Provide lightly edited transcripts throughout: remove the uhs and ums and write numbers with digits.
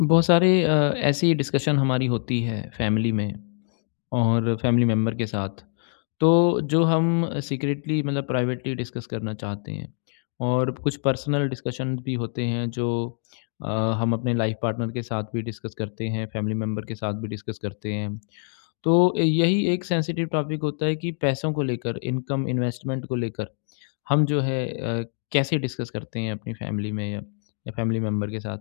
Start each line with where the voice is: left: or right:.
left: बहुत सारे ऐसी डिस्कशन हमारी होती है फैमिली में और फैमिली मेम्बर के साथ। तो जो हम सीक्रेटली मतलब प्राइवेटली डिस्कस करना चाहते हैं और कुछ पर्सनल डिस्कशन भी होते हैं जो अ, हम अपने लाइफ पार्टनर के साथ भी डिस्कस करते हैं, फैमिली मेम्बर के साथ भी डिस्कस करते हैं। तो यही एक सेंसिटिव टॉपिक होता है कि पैसों को लेकर, इनकम, इन्वेस्टमेंट को लेकर हम जो है अ, कैसे डिस्कस करते हैं अपनी फैमिली में या फैमिली मेंबर के साथ।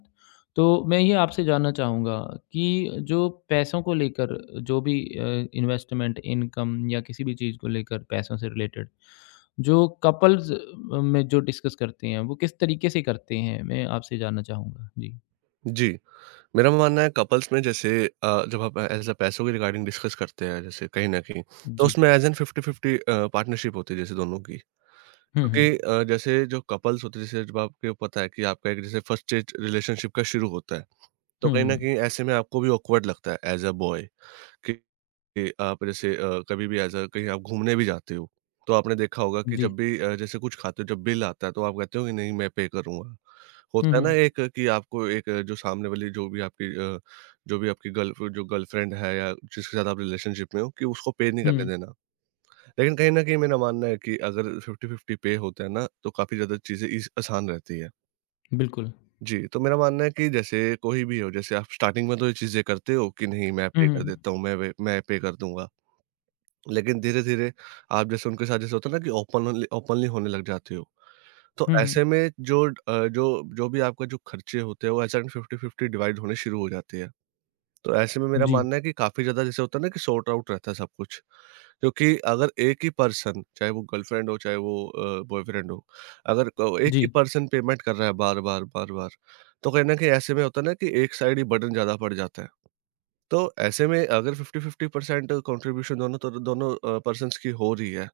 left: तो मैं ये आपसे जानना चाहूँगा कि जो पैसों को लेकर, जो भी इन्वेस्टमेंट, इनकम या किसी भी चीज़ को लेकर पैसों से रिलेटेड जो कपल्स में जो डिस्कस करते हैं, वो किस तरीके से करते हैं? मैं आपसे जानना चाहूँगा। जी।
right: जी, मेरा मानना है कपल्स में जैसे जब आप एज़ अ पैसों के रिगार्डिंग डिस्कस करते हैं जैसे कहीं न कहीं, तो
left: जी।
right: उसमें एज़ एन 50-50 पार्टनरशिप होती है जैसे दोनों की।
left: हुँ, हुँ।
right: क्योंकि जैसे जो कपल्स होते हैं जैसे जब आपको पता है कि आपका एक जैसे फर्स्ट स्टेज रिलेशनशिप का शुरू होता है, तो
left: हुँ,
right: कहीं न
left: हुँ।
right: कहीं ऐसे में आपको भी ऑकवर्ड लगता है एज़ अ बॉय कि कि आप जैसे कभी भी ऐसा कहीं आप घूमने भी जाते हो, तो आपने देखा होगा कि
left: जी।
right: जब भी जैसे कुछ खाते हो जब बिल आता है तो आप कहते हो कि नहीं मैं पे करूँगा।
left: हुँ,
right: होता है ना
left: हुँ।
right: एक कि आपको एक जो सामने वाली जो भी आपकी जो भी आपकी गर्ल जो गर्लफ्रेंड है या जिसके साथ आप रिलेशनशिप में हो कि उसको पे नहीं करने
left: हुँ,
right: देना। लेकिन कहीं न कहीं मेरा मानना है कि अगर 50-50 पे होता है ना तो काफ़ी ज़्यादा चीज़ें ईज़ आसान रहती है।
left: बिल्कुल।
right: जी, तो मेरा मानना है कि जैसे कोई भी हो जैसे आप स्टार्टिंग में तो ये चीज़ें करते हो कि नहीं मैं
left: हुँ,
right: पे कर
left: हुँ।
right: देता हूँ, मैं पे कर दूँगा। लेकिन धीरे-धीरे आप जैसे उनके साथ जैसे होता है ना कि ओपनली ओपनली होने लग जाते हो। तो
left: हुँ, हुँ।
right: ऐसे में जो जो भी आपका जो खर्चे होते हैं वो ऐसा 50-50 डिवाइड होने शुरू हो जाते हैं। तो ऐसे में मेरा
left: जी,
right: मानना है कि काफ़ी ज़्यादा जैसे होता है ना कि सॉर्ट आउट रहता है सब कुछ। क्योंकि अगर एक ही पर्सन चाहे वो गर्लफ्रेंड हो चाहे वो बॉयफ्रेंड हो, अगर क एक ही
left: जी,
right: पर्सन पेमेंट कर रहा है बार-बार, बार-बार, तो कहीं न कहीं ऐसे में होता है ना कि एक साइड ही बर्डन ज़्यादा पड़ जाता है। तो ऐसे में अगर 50-50% कंट्रीब्यूशन दोनों पर्सन्स की हो रही है,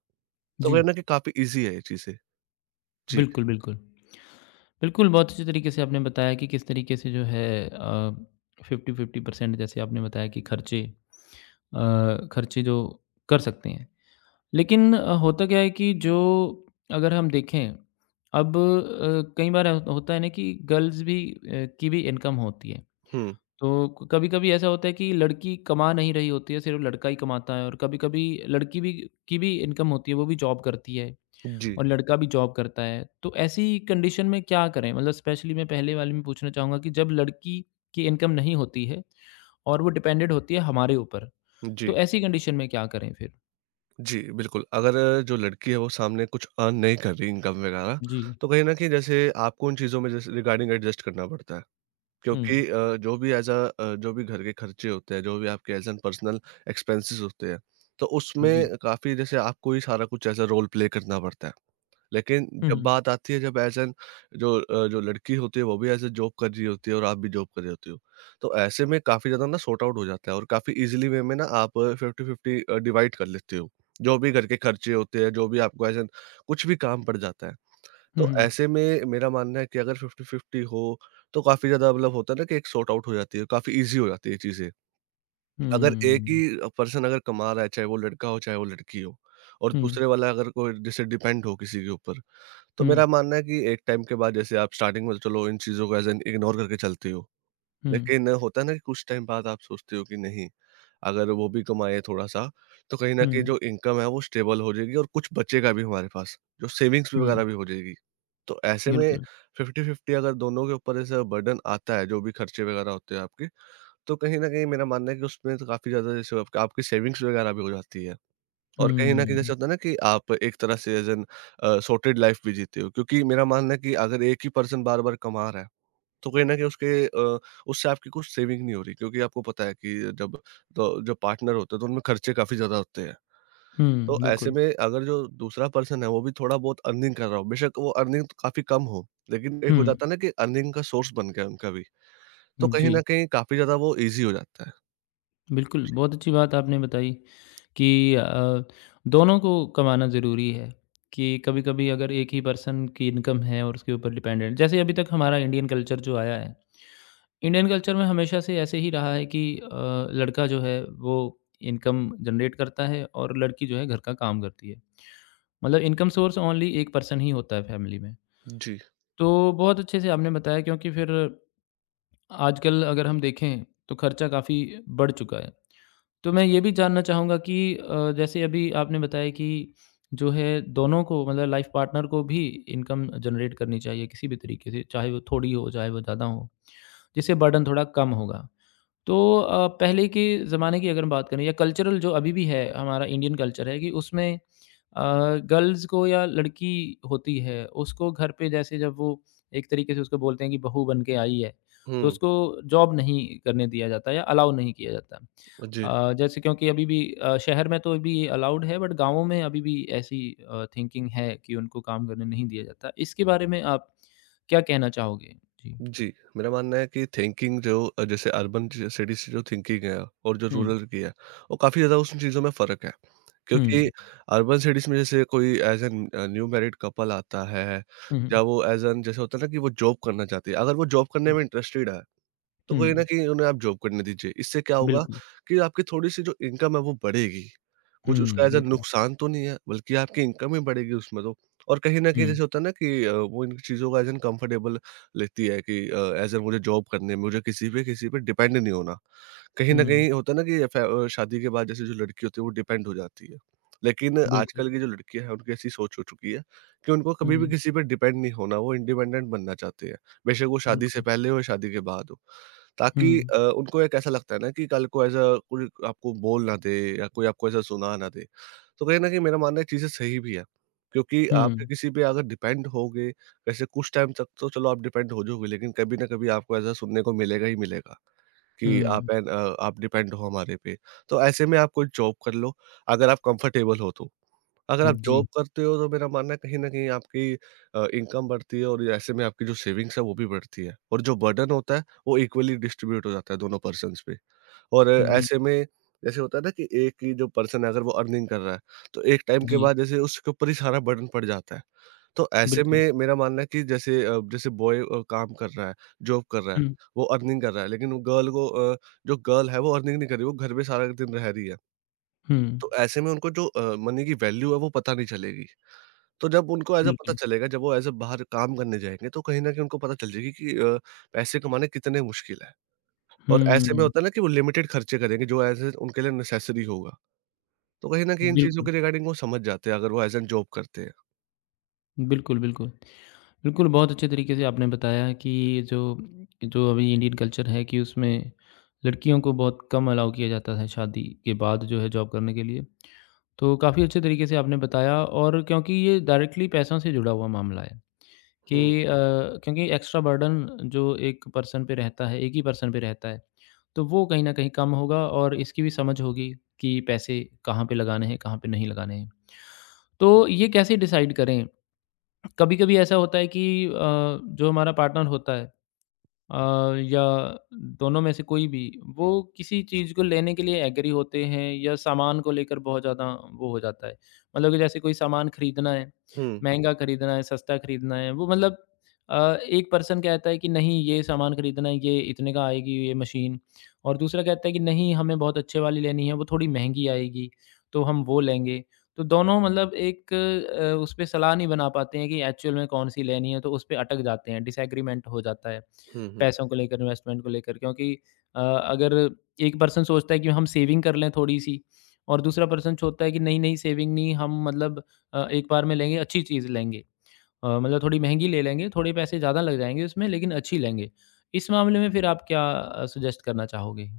right: तो वो
left: जी।
right: है ना कि काफ़ी ईज़ी है ये चीज़ें। जी।
left: बिल्कुल, बिल्कुल। बिल्कुल, बहुत अच्छे तरीके से आपने बताया कि किस तरीके से जो है 50-50% जैसे आपने बताया कि खर्चे खर्चे जो कर सकते हैं। लेकिन होता क्या है कि जो अगर हम देखें, अब कई बार हो होता है ना कि गर्ल्स भी की भी इनकम होती है।
right: हुँ,
left: तो कभी-कभी ऐसा होता है कि लड़की कमा नहीं रही होती है, सिर्फ़ लड़का ही कमाता है, और कभी-कभी लड़की भी की भी इनकम होती है, वो भी जॉब करती है।
right: जी,
left: और लड़का भी जॉब करता है। तो ऐसी कंडीशन में क्या करें? मतलब स्पेशली मैं पहले वाले में पूछना चाहूँगा कि जब लड़की की इनकम नहीं होती है और वो डिपेंडेंट होती है हमारे ऊपर।
right: जी।
left: तो ऐसी कंडीशन में क्या करें फिर?
right: जी, बिल्कुल। अगर जो लड़की है वो सामने कुछ अर्न नहीं कर रही इनकम वगैरह,
left: जी।
right: तो कहीं न कहीं जैसे आपको उन चीज़ों में जैसे रिगार्डिंग एडजस्ट करना पड़ता है।
left: हुँ।
right: क्योंकि जो भी एज़ अ जो भी घर के खर्चे होते हैं, जो भी आपके एज़ एन पर्सनल एक्सपेंसेस होते हैं, तो
left: जी।
right: उसमें काफ़ी जैसे आपको ही सारा कुछ एज़ अ रोल प्ले करना पड़ता है। लेकिन
left: हुँ,
right: जब
left: हुँ।
right: बात आती है जब एज़ एन जो जो लड़की होती है वो भी एज़ अ जॉब कर रही होती है और आप भी जॉब कर रहे होते हो। तो ऐसे में काफ़ी ज़्यादा ना सॉर्ट आउट हो जाता है और काफ़ी ईज़िली वे में ना आप 50-50 डिवाइड कर लेते हो। जो भी घर के खर्चे होते हैं, जो भी आपको एज़ एन कुछ भी काम पड़ जाता है।
left: हुँ,
right: तो
left: हुँ।
right: ऐसे में मेरा मानना है कि अगर 50-50 हो तो काफ़ी ज़्यादा मतलब होता है ना कि एक सॉर्ट आउट हो जाती है, काफ़ी ईज़ी हो जाती है चीज़ें। अगर एक ही
left: हुँ।
right: पर्सन अगर कमा रहा है, चाहे वो लड़का हो, चाहे वो लड़की हो, और
left: हुँ,
right: दूसरे वाला अगर कोई जैसे डिपेंड हो किसी के ऊपर, तो
left: हुँ,
right: मेरा मानना है कि एक टाइम के बाद जैसे आप स्टार्टिंग में तो चलो इन चीज़ों को एज़ एन इग्नोर करके चलते हो।
left: हुँ,
right: लेकिन होता है ना कि कुछ टाइम बाद आप सोचते हो कि नहीं, अगर वो भी कमाएँ थोड़ा-सा, तो कहीं न कहीं
left: हुँ,
right: जो इनकम है वो स्टेबल हो जाएगी और कुछ बचेगा भी हमारे पास, जो सेविंग्स
left: हुँ।
right: वगैरह भी हो जाएगी। तो ऐसे में
left: बिल्कुल।
right: 50-50 अगर दोनों के ऊपर ऐसा बर्डन आता है, जो भी खर्चे वगैरह होते हैं आपके, तो कहीं न कहीं मेरा मानना है कि उसमें तो काफ़ी ज़्यादा जैसे आपका आपकी सेविंग्स वगैरह भी हो जाती है। और कहीं न कहीं
left: हुँ।
right: जैसे होता है ना कि आप एक तरह से एज़ एन सॉर्टेड लाइफ़ भी जीते हो क्योंकि मेरा मानना है कि अगर एक ही पर्सन बार-बार कमा रहा है, तो कहीं न कहीं उससे आपकी कुछ सेविंग नहीं हो रही क्योंकि आपको पता है कि जब तो जो पार्टनर होते हैं तो उनमें खर्चे काफ़ी ज़्यादा होते हैं।
left: हुँ,
right: तो ऐसे
left: बिल्कुल।
right: में अगर जो दूसरा पर्सन है वो भी थोड़ा बहुत अर्निंग कर रहा हो, बेशक वो अर्निंग तो काफ़ी कम हो, लेकिन एक
left: हुँ,
right: हो जाता है ना कि अर्निंग का सोर्स बन गया है उनका भी। तो कहीं
left: जी।
right: न कहीं काफ़ी ज़्यादा वो ईज़ी हो जाता है।
left: बिल्कुल,
right: जी।
left: बहुत अच्छी बात आपने बताई कि दोनों को कमाना ज़रूरी है कि कभी-कभी अगर एक ही पर्सन की इनकम है और उसके ऊपर डिपेंडेंट, जैसे अभी तक हमारा इंडियन कल्चर जो आया है, इंडियन कल्चर में हमेशा से ऐसे ही रहा है कि लड़का जो है वो इनकम जनरेट करता है और लड़की जो है घर का काम करती है। मतलब इनकम सोर्स ओनली एक पर्सन ही होता है फैमिली में।
right: जी।
left: तो बहुत अच्छे से आपने बताया, क्योंकि फिर आजकल अगर हम देखें तो खर्चा काफ़ी बढ़ चुका है। तो मैं ये भी जानना चाहूँगा कि जैसे अभी आपने बताया कि जो है दोनों को मतलब लाइफ पार्टनर को भी इनकम जनरेट करनी चाहिए किसी भी तरीके से, चाहे वो थोड़ी हो, चाहे वो ज़्यादा हो, जिससे बर्डन थोड़ा कम होगा। तो पहले के ज़माने की अगर बात करें या कल्चरल जो अभी भी है, हमारा इंडियन कल्चर है कि उसमें गर्ल्स को या लड़की होती है, उसको घर पे जैसे जब वो एक तरीके से उसको बोलते हैं कि बहू बन के आई है, तो
right: हुँ,
left: उसको जॉब नहीं करने दिया जाता या अलाउ नहीं किया जाता।
right: जी।
left: जैसे क्योंकि अभी भी शहर में तो अभी अलाउड है, बट गाँवों में अभी भी ऐसी थिंकिंग है कि उनको काम करने नहीं दिया जाता। इसके बारे में आप क्या कहना चाहोगे? जी।
right: जी, मेरा मानना है कि थिंकिंग जो जैसे अर्बन ज सिटीज़ से जो थिंकिंग है और जो
left: हुँ,
right: रूरल की है, वो काफ़ी ज़्यादा उन चीज़ों में फ़र्क है। क्योंकि
left: हुँ,
right: अर्बन सिटीज़ में जैसे कोई as an new married couple आता है
left: हुँ, हुँ,
right: या वो एज़ एन जैसे होता है ना कि वो जॉब करना चाहती है। अगर वो जॉब करने
left: हुँ,
right: में इंटरेस्टेड है, तो कहीं न
left: हुँ,
right: कहीं उन्हें आप जॉब करने दीजिए। इससे क्या होगा
left: बिल्कुल।
right: कि आपकी थोड़ी-सी जो इनकम है वो बढ़ेगी। कुछ उसका
left: हुँ,
right: ऐसा
left: बिल्कुल।
right: नुकसान तो नहीं है, बल्कि आपकी इनकम ही बढ़ेगी उसमें तो। और कहीं न कहीं
left: हुँ,
right: जैसे होता है ना कि वो इन चीज़ों का एज़ एन कंफर्टेबल लेती है कि एज़ एन मुझे जॉब करनी है, मुझे किसी पे डिपेंड नहीं होना। कहीं न
left: हुँ,
right: कहीं होता है ना कि शादी के बाद जैसे जो लड़की होती है वो डिपेंड हो जाती है। लेकिन
left: बिल्कुल।
right: आजकल की जो लड़कियाँ हैं उनकी ऐसी सोच हो चुकी है कि उनको कभी भी
left: हुँ,
right: किसी पे डिपेंड नहीं होना, वो इंडिपेंडेंट बनना चाहती हैं। बेशक वो शादी से
left: बिल्कुल।
right: पहले हो या शादी के बाद हो।
left: हुँ,
right: ताकि उनको एक ऐसा लगता है ना कि कल को ऐसा कोई आपको बोल ना दे या कोई आपको ऐसा सुना ना दे। तो कहीं न कहीं मेरा मानना है चीज़ें सही भी है, क्योंकि आप
left: हुँ,
right: किसी पे अगर डिपेंड होगे, वैसे कुछ टाइम तक तो चलो आप डिपेंड हो जाओगे, लेकिन कभी ना कभी आपको ऐसा सुनने को मिलेगा ही मिलेगा। कि
left: हुँ,
right: आप डिपेंड हो हमारे पे। तो ऐसे में आप कोई जॉब कर लो, अगर आप कंफर्टेबल हो तो। अगर आप
left: जी,
right: जॉब करते हो तो मेरा मानना है कहीं न कहीं आपकी इनकम बढ़ती है और ऐसे में आपकी जो सेविंग्स है वो भी बढ़ती है और जो बर्डन होता है वो इक्वली डिस्ट्रीब्यूट हो जाता है दोनों पर्सन्स पे। और
left: बिल
right: ऐसे में जैसे होता है ना कि एक ही जो पर्सन है अगर वो अर्निंग कर रहा है, तो एक टाइम के
left: जी,
right: बाद जैसे उसके ऊपर ही सारा बर्डन पड़ जाता है। तो ऐसे
left: बिल्कुल।
right: में मेरा मानना है कि जैसे जैसे बॉय काम कर रहा है, जॉब कर रहा है,
left: हुँ,
right: वो अर्निंग कर रहा है, लेकिन वो गर्ल को अ, जो गर्ल है वो अर्निंग नहीं कर रही, वो घर पे सारा दिन रह रही है।
left: हुँ,
right: तो ऐसे में उनको जो मनी की वैल्यू है वो पता नहीं चलेगी। तो जब उनको ऐसा पता
left: बिल्कुल।
right: चलेगा, जब वो ऐसे बाहर काम करने जाएँगे तो कहीं न कहीं उनको पता चल जाएगी कि पैसे कमाने कितने मुश्किल है। और ऐसे में
left: हुँ,
right: होता है ना कि वो लिमिटेड खर्चे करेंगे जो ऐसे उनके लिए नेसेसरी होगा। तो कहीं न कहीं इन चीज़ों
left: बिल्कुल,
right: के रिगार्डिंग वो समझ जाते हैं अगर वो एज़ एन जॉब करते हैं।
left: बिल्कुल, बिल्कुल। बिल्कुल, बहुत अच्छे तरीके से आपने बताया कि जो जो अभी इंडियन कल्चर है कि उसमें लड़कियों को बहुत कम अलाउ किया जाता है शादी के बाद जो है जॉब करने के लिए। तो काफ़ी अच्छे तरीके से आपने बताया, और क्योंकि ये डायरेक्टली पैसों से जुड़ा हुआ मामला है कि
right: हुँ,
left: क्योंकि एक्स्ट्रा बर्डन जो एक पर्सन पे रहता है, एक ही पर्सन पे रहता है, तो वो कहीं न कहीं कम होगा और इसकी भी समझ होगी कि पैसे कहाँ पे लगाने हैं, कहाँ पे नहीं लगाने हैं। तो ये कैसे डिसाइड करें? कभी-कभी ऐसा होता है कि जो हमारा पार्टनर होता है या दोनों में से कोई भी, वो किसी चीज़ को लेने के लिए एग्री होते हैं या सामान को लेकर बहुत ज़्यादा वो हो जाता है। मतलब कि जैसे कोई सामान खरीदना है,
right: हुँ,
left: महँगा खरीदना है, सस्ता खरीदना है, वो मतलब अ, एक पर्सन कहता है कि नहीं ये सामान खरीदना है, ये इतने का आएगी ये मशीन, और दूसरा कहता है कि नहीं हमें बहुत अच्छे वाली लेनी है, वो थोड़ी महँगी आएगी, तो हम वो लेंगे। तो दोनों मतलब एक उस पे सलाह नहीं बना पाते हैं कि एक्चुअल में कौन-सी लेनी है, तो उस पे अटक जाते हैं, डिसएग्रीमेंट हो जाता है।
right: हुँ, हुँ।
left: पैसों को लेकर, इन्वेस्टमेंट को लेकर, क्योंकि अगर एक पर्सन सोचता है कि हम सेविंग कर लें थोड़ी-सी, और दूसरा पर्सन सोचता है कि नहीं-नहीं सेविंग नहीं, हम मतलब एक बार में लेंगे, अच्छी चीज़ लेंगे। मतलब थोड़ी महँगी ले लेंगे, थोड़े पैसे ज़्यादा लग जाएँगे उसमें, लेकिन अच्छी लेंगे। इस मामले में फिर आप क्या सजेस्ट करना चाहोगे?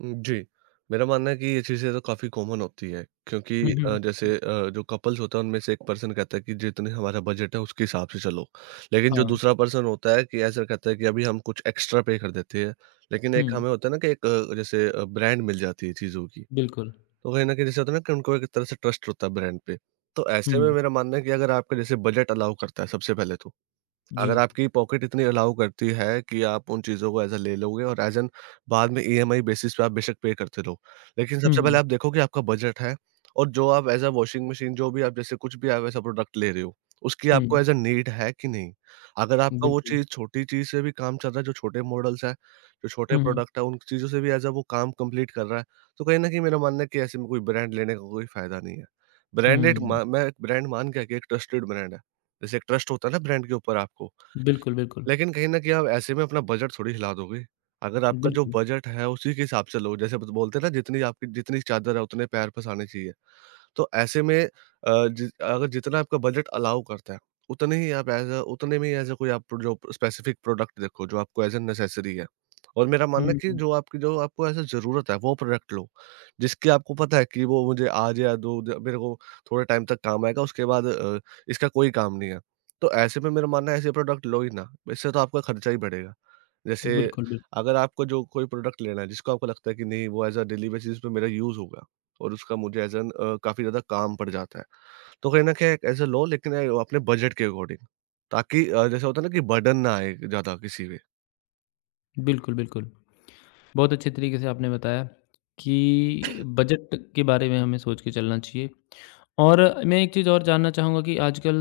right: जी। मेरा मानना है कि ये चीज़ें तो काफ़ी कॉमन होती है क्योंकि
left: हुँ, हुँ,
right: जैसे
left: जी।
right: जो कपल्स होता है उनमें से एक पर्सन कहता है कि जितने हमारा बजट है उसके हिसाब से चलो। लेकिन जो
left: हाँ।
right: दूसरा पर्सन होता है कि ऐसा कहता है कि अभी हम कुछ एक्स्ट्रा पे कर देते हैं। लेकिन एक
left: हुँ,
right: हमें होता है ना कि एक जैसे ब्रांड मिल जाती है चीज़ों की।
left: बिल्कुल।
right: तो कहीं न कहीं जैसे होता है ना कि उनको एक तरह से ट्रस्ट होता है ब्रांड पे। तो ऐसे में
left: हुँ,
right: मेरा मानना है कि अगर आपका जैसे बजट अलाउ करता है सबसे पहले तो।
left: जी।
right: अगर आपकी पॉकेट इतनी अलाउ करती है कि आप उन चीज़ों को एज़ अ ले लोगे और एज़ एन बाद में ईएमआई बेसिस पे आप बेशक पे करते रहो। लेकिन
left: हुँ,
right: सबसे
left: हुँ,
right: पहले आप देखो कि आपका बजट है और जो आप एज़ अ वॉशिंग मशीन जो भी आप जैसे कुछ भी आप ऐसा प्रोडक्ट ले रहे हो, उसकी आपको
left: हुँ,
right: एज़ अ नीड है कि नहीं? अगर आपका वो
left: बिल्कुल।
right: चीज़ छोटी चीज़ से भी काम चल रहा है, जो छोटे मॉडल्स हैं, जो छोटे
left: हुँ, हुँ,
right: प्रोडक्ट हैं, उन चीज़ों से भी एज़ अ वो काम कंप्लीट कर रहा है, तो कहीं न कहीं मेरा मानना है कि ऐसे में कोई ब्रांड लेने का कोई फ़ायदा नहीं है। ब्रांडेड
left: हुँ,
right: मा मैं ब्रांड मान गया कि एक ट्रस्टेड ब्रांड है। जैसे एक ट्रस्ट होता है ना ब्रांड के ऊपर आपको।
left: बिल्कुल, बिल्कुल।
right: लेकिन कहीं न कहीं आप ऐसे में अपना बजट थोड़ी हिला दोगे। अगर आपका जो
left: बिल्कुल।
right: बजट है उसी के हिसाब से लो। जैसे बत बोलते हैं ना, जितनी चादर है उतने पैर पसारने चाहिए। तो ऐसे में अ, जि अगर जितना आपका बजट अलाउ करता है, उतने में ही एज़ अ कोई आप जो स्पेसिफिक प्रोडक्ट देखो, जो आपको एज़ अ नेसेसरी है। और मेरा
left: हुँ,
right: मानना है कि
left: हुँ,
right: जो आपको एज़ अ ज़रूरत है, वो प्रोडक्ट लो, जिसकी आपको पता है कि वो मुझे आज या दो द मेरे को थोड़े टाइम तक काम आएगा, उसके बाद इसका कोई काम नहीं है। तो ऐसे में मेरा मानना है ऐसे प्रोडक्ट लो ही ना, इससे तो आपका खर्चा ही बढ़ेगा। जैसे
left: बिल्कुल, बिल्कुल।
right: अगर आपको जो कोई प्रोडक्ट लेना है, जिसको आपको लगता है कि नहीं वो एज़ अ डेली बेसिस पे मेरा यूज़ होगा। और उसका मुझे एज़ एन काफ़ी ज़्यादा काम पड़ जाता है। तो कहीं न कहीं एज़ अ लो, लेकिन अपने बजट के अकॉर्डिंग, ताकि जैसे होता है ना कि बर्डन ना आए ज़्यादा किसी पे।
left: बिल्कुल, बिल्कुल। बहुत अच्छे तरीके से आपने बताया कि बजट के बारे में हमें सोच के चलना चाहिए। और मैं एक चीज़ और जानना चाहूँगा कि आजकल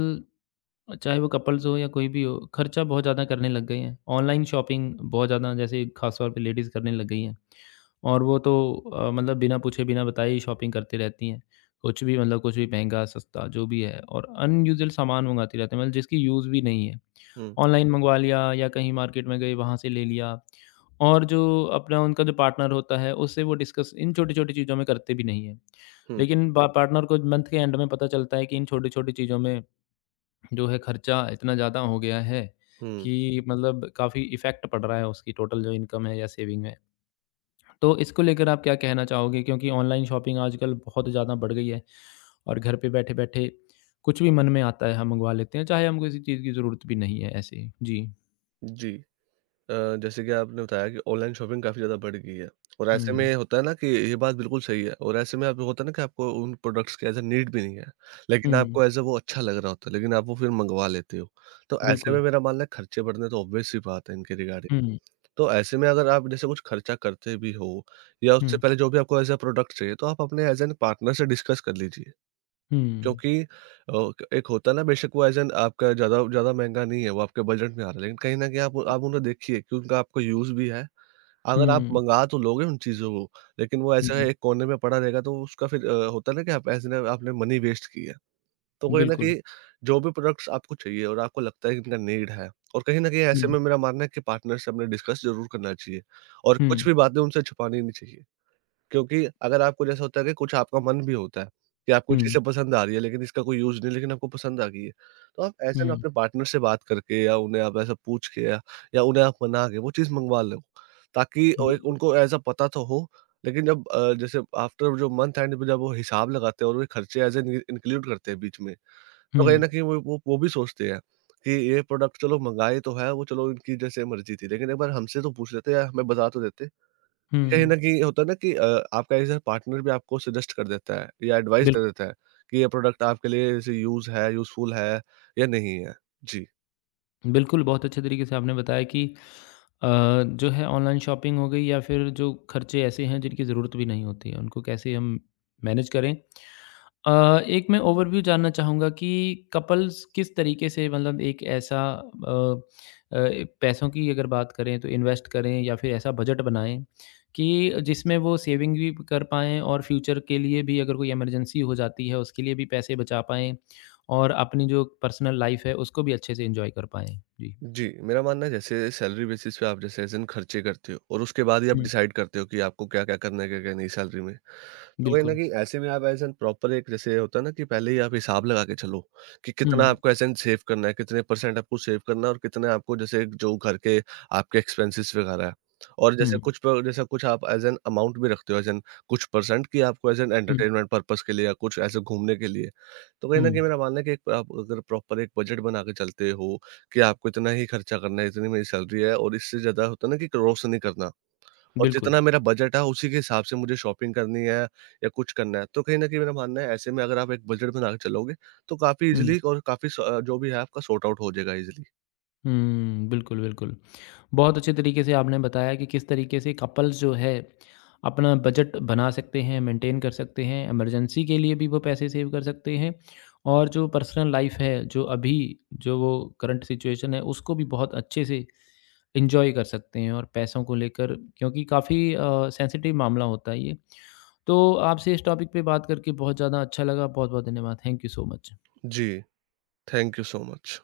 left: चाहे वो कपल्स हो या कोई भी हो, खर्चा बहुत ज़्यादा करने लग गए हैं। ऑनलाइन शॉपिंग बहुत ज़्यादा जैसे ख़ास तौर पे लेडीज़ करने लग गई हैं। और वो तो मतलब बिना पूछे, बिना बताए ही शॉपिंग करती रहती हैं। कुछ भी मतलब कुछ भी महँगा, सस्ता जो भी है, और अनयूजुअल सामान मँगाती रहती हैं, मतलब जिसकी यूज़ भी नहीं है।
right: हुँ,
left: ऑनलाइन मँगवा लिया या कहीं मार्केट में गए वहाँ से ले लिया। और जो अपना उनका जो पार्टनर होता है उससे वो डिस्कस इन छोटी-छोटी चीज़ों में करते भी नहीं हैं।
right: हुँ,
left: लेकिन बा पार्टनर को मंथ के एंड में पता चलता है कि इन छोटी-छोटी चीज़ों में जो है खर्चा इतना ज़्यादा हो गया है
right: हुँ।
left: कि मतलब काफ़ी इफ़ेक्ट पड़ रहा है उसकी टोटल जो इनकम है या सेविंग है। तो इसको लेकर आप क्या कहना चाहोगे? क्योंकि ऑनलाइन शॉपिंग आजकल बहुत ज़्यादा बढ़ गई है और घर पे बैठे-बैठे कुछ भी मन में आता है हम मँगवा लेते हैं, चाहे हमको किसी चीज़ की ज़रूरत भी नहीं है, ऐसे ही। जी।
right: जी। अ, जैसे कि आपने बताया कि ऑनलाइन शॉपिंग काफ़ी ज़्यादा बढ़ गई है, और ऐसे
left: हुँ।
right: में होता है ना कि ये बात बिल्कुल सही है, और ऐसे में आप होता है ना कि आपको उन प्रोडक्ट्स की एज़ अ नीड भी नहीं है। लेकिन
left: हुँ,
right: आपको एज़ अ वो अच्छा लग रहा होता है, लेकिन आप वो फिर मँगवा लेते हो। तो ऐसे
left: बिल्कुल।
right: में मेरा मानना है खर्चे बढ़ने तो ऑब्वियस सी बात है इनके रिगार्डिंग।
left: हुँ,
right: तो ऐसे में अगर आप जैसे कुछ खर्चा करते भी हो या उससे
left: हुँ,
right: पहले जो भी आपको एज़ अ प्रोडक्ट चाहिए, तो आप अपने एज़ एन पार्टनर से डिस्कस कर लीजिए।
left: हुँ,
right: क्योंकि एक होता है ना, बेशक वो एज़ एन आपका ज़्यादा ज़्यादा महँगा नहीं है, वो आपके बजट में आ रहा है। लेकिन कहीं न कहीं आप उन्हें देखिए कि उनका आपको यूज़ भी है। अगर आप
left: हुँ,
right: मँगा तो लोगे उन चीज़ों को, लेकिन वो ऐसा
left: जी,
right: है एक कोने में पड़ा रहेगा, तो उसका फिर होता है ना कि आप ऐसे ना आपने मनी वेस्ट किया। तो कहीं न
left: बिल्कुल।
right: कहीं जो भी प्रोडक्ट्स आपको चाहिए और आपको लगता है कि इनका नीड है, और कहीं न कहीं ऐसे
left: हुँ,
right: में मेरा मानना है कि पार्टनर से अपने डिस्कस ज़रूर करना चाहिए और
left: हुँ,
right: कुछ भी बातें उनसे छुपानी नहीं चाहिए। क्योंकि अगर आपको जैसा होता है कि कुछ आपका मन भी होता है कि आपको
left: हुँ,
right: चीज़ें पसंद आ रही है, लेकिन इसका कोई यूज़ नहीं है, लेकिन आपको पसंद आ गई है। तो आप ऐसे ना
left: हुँ,
right: अपने पार्टनर से बात करके या उन्हें आप ऐसा पूछ के या उन्हें आप मना के वो चीज़ मँगवा लो। ताकि ओ एक
left: बिल्कुल।
right: उनको ऐसा पता तो हो। लेकिन जब जैसे आफ्टर जो मंथ एंड पे जब वो हिसाब लगाते हैं और वे खर्चे एज़ एन इ इंक्लूड करते हैं बीच में। तो
left: हुँ,
right: कहीं न कहीं वो भी सोचते हैं कि ये प्रोडक्ट चलो मँगाए तो है, वो चलो इनकी जैसे मर्ज़ी थी, लेकिन एक बार हमसे तो पूछ लेते या हमें बता तो देते। कहीं
left: हुँ,
right: न कहीं होता है ना कि आपका ऐसा पार्टनर भी आपको सजेस्ट कर देता है या एडवाइस दे
left: बिल्कुल।
right: देता है कि ये प्रोडक्ट आपके लिए जैसे यूज़ है, यूज़फुल है या नहीं है? जी।
left: बिल्कुल, बहुत अच्छे तरीके से आपने बताया कि अ, जो है ऑनलाइन शॉपिंग हो गई या फिर जो खर्चे ऐसे हैं जिनकी ज़रूरत भी नहीं होती है, उनको कैसे हम मैनेज करें। एक मैं ओवरव्यू जानना चाहूँगा कि कपल्स किस तरीके से मतलब एक ऐसा अ अ, पैसों की अगर बात करें तो इन्वेस्ट करें या फिर ऐसा बजट बनाएँ कि जिसमें वो सेविंग भी कर पाएँ और फ्यूचर के लिए भी, अगर कोई इमरजेंसी हो जाती है उसके लिए भी पैसे बचा पाएँ। और अपनी जो पर्सनल लाइफ़ है, उसको भी अच्छे से एन्जॉय कर पाएँ। जी।
right: जी, मेरा मानना है जैसे सैलरी बेसिस पे आप जैसे एज़ इन खर्चे करते हो, और उसके बाद ही आप
left: हुँ,
right: डिसाइड करते हो कि आपको क्या-क्या करना है, क्या-क्या नहीं सैलरी में। तो कहीं न
left: बिल्कुल।
right: कहीं ऐसे में आप एज़ एन प्रॉपर एक जैसे होता है ना कि पहले ही आप हिसाब लगा के चलो कि कितना
left: हुँ,
right: आपको एज़ एन सेव करना है, कितने परसेंट आपको सेव करना है, और कितने आपको जैसे जो घर के आपके एक्सपेंसेस वगैरह है। और जैसे
left: हुँ,
right: कुछ प जैसा कुछ आप एज़ एन अमाउंट भी रखते हो, एज़ एन कुछ परसेंट कि आपको एज़ एन
left: हुँ,
right: एंटरटेनमेंट पर्पज़ के लिए या कुछ ऐसे घूमने के लिए। तो कहीं
left: हुँ,
right: न कहीं मेरा मानना है कि एक आप अगर प्रॉपर एक बजट बना के चलते हो कि आपको इतना ही खर्चा करना है, इतनी मेरी सैलरी है, और इससे ज़्यादा होता है ना कि क्रॉस नहीं करना। और
left: बिल्कुल।
right: जितना मेरा बजट है उसी के हिसाब से मुझे शॉपिंग करनी है या कुछ करना है। तो कहीं न कहीं मेरा मानना है ऐसे में अगर आप एक बजट बना के चलोगे, तो काफ़ी
left: हुँ,
right: ईज़िली, और काफ़ी जो भी है आपका सॉर्ट आउट हो जाएगा ईज़िली।
left: हुँ, बिल्कुल, बिल्कुल। बहुत अच्छे तरीके से आपने बताया कि किस तरीके से कपल्स जो है अपना बजट बना सकते हैं, मेंटेन कर सकते हैं, इमरजेंसी के लिए भी वो पैसे सेव कर सकते हैं, और जो पर्सनल लाइफ है, जो अभी जो वो करंट सिचुएशन है उसको भी बहुत अच्छे से इंजॉय कर सकते हैं। और पैसों को लेकर, क्योंकि काफ़ी सेंसिटिव मामला होता है ये, तो आपसे इस टॉपिक पे बात करके बहुत ज़्यादा अच्छा लगा। बहुत बहुत धन्यवाद, थैंक यू सो मच।
right: जी, थैंक यू सो मच।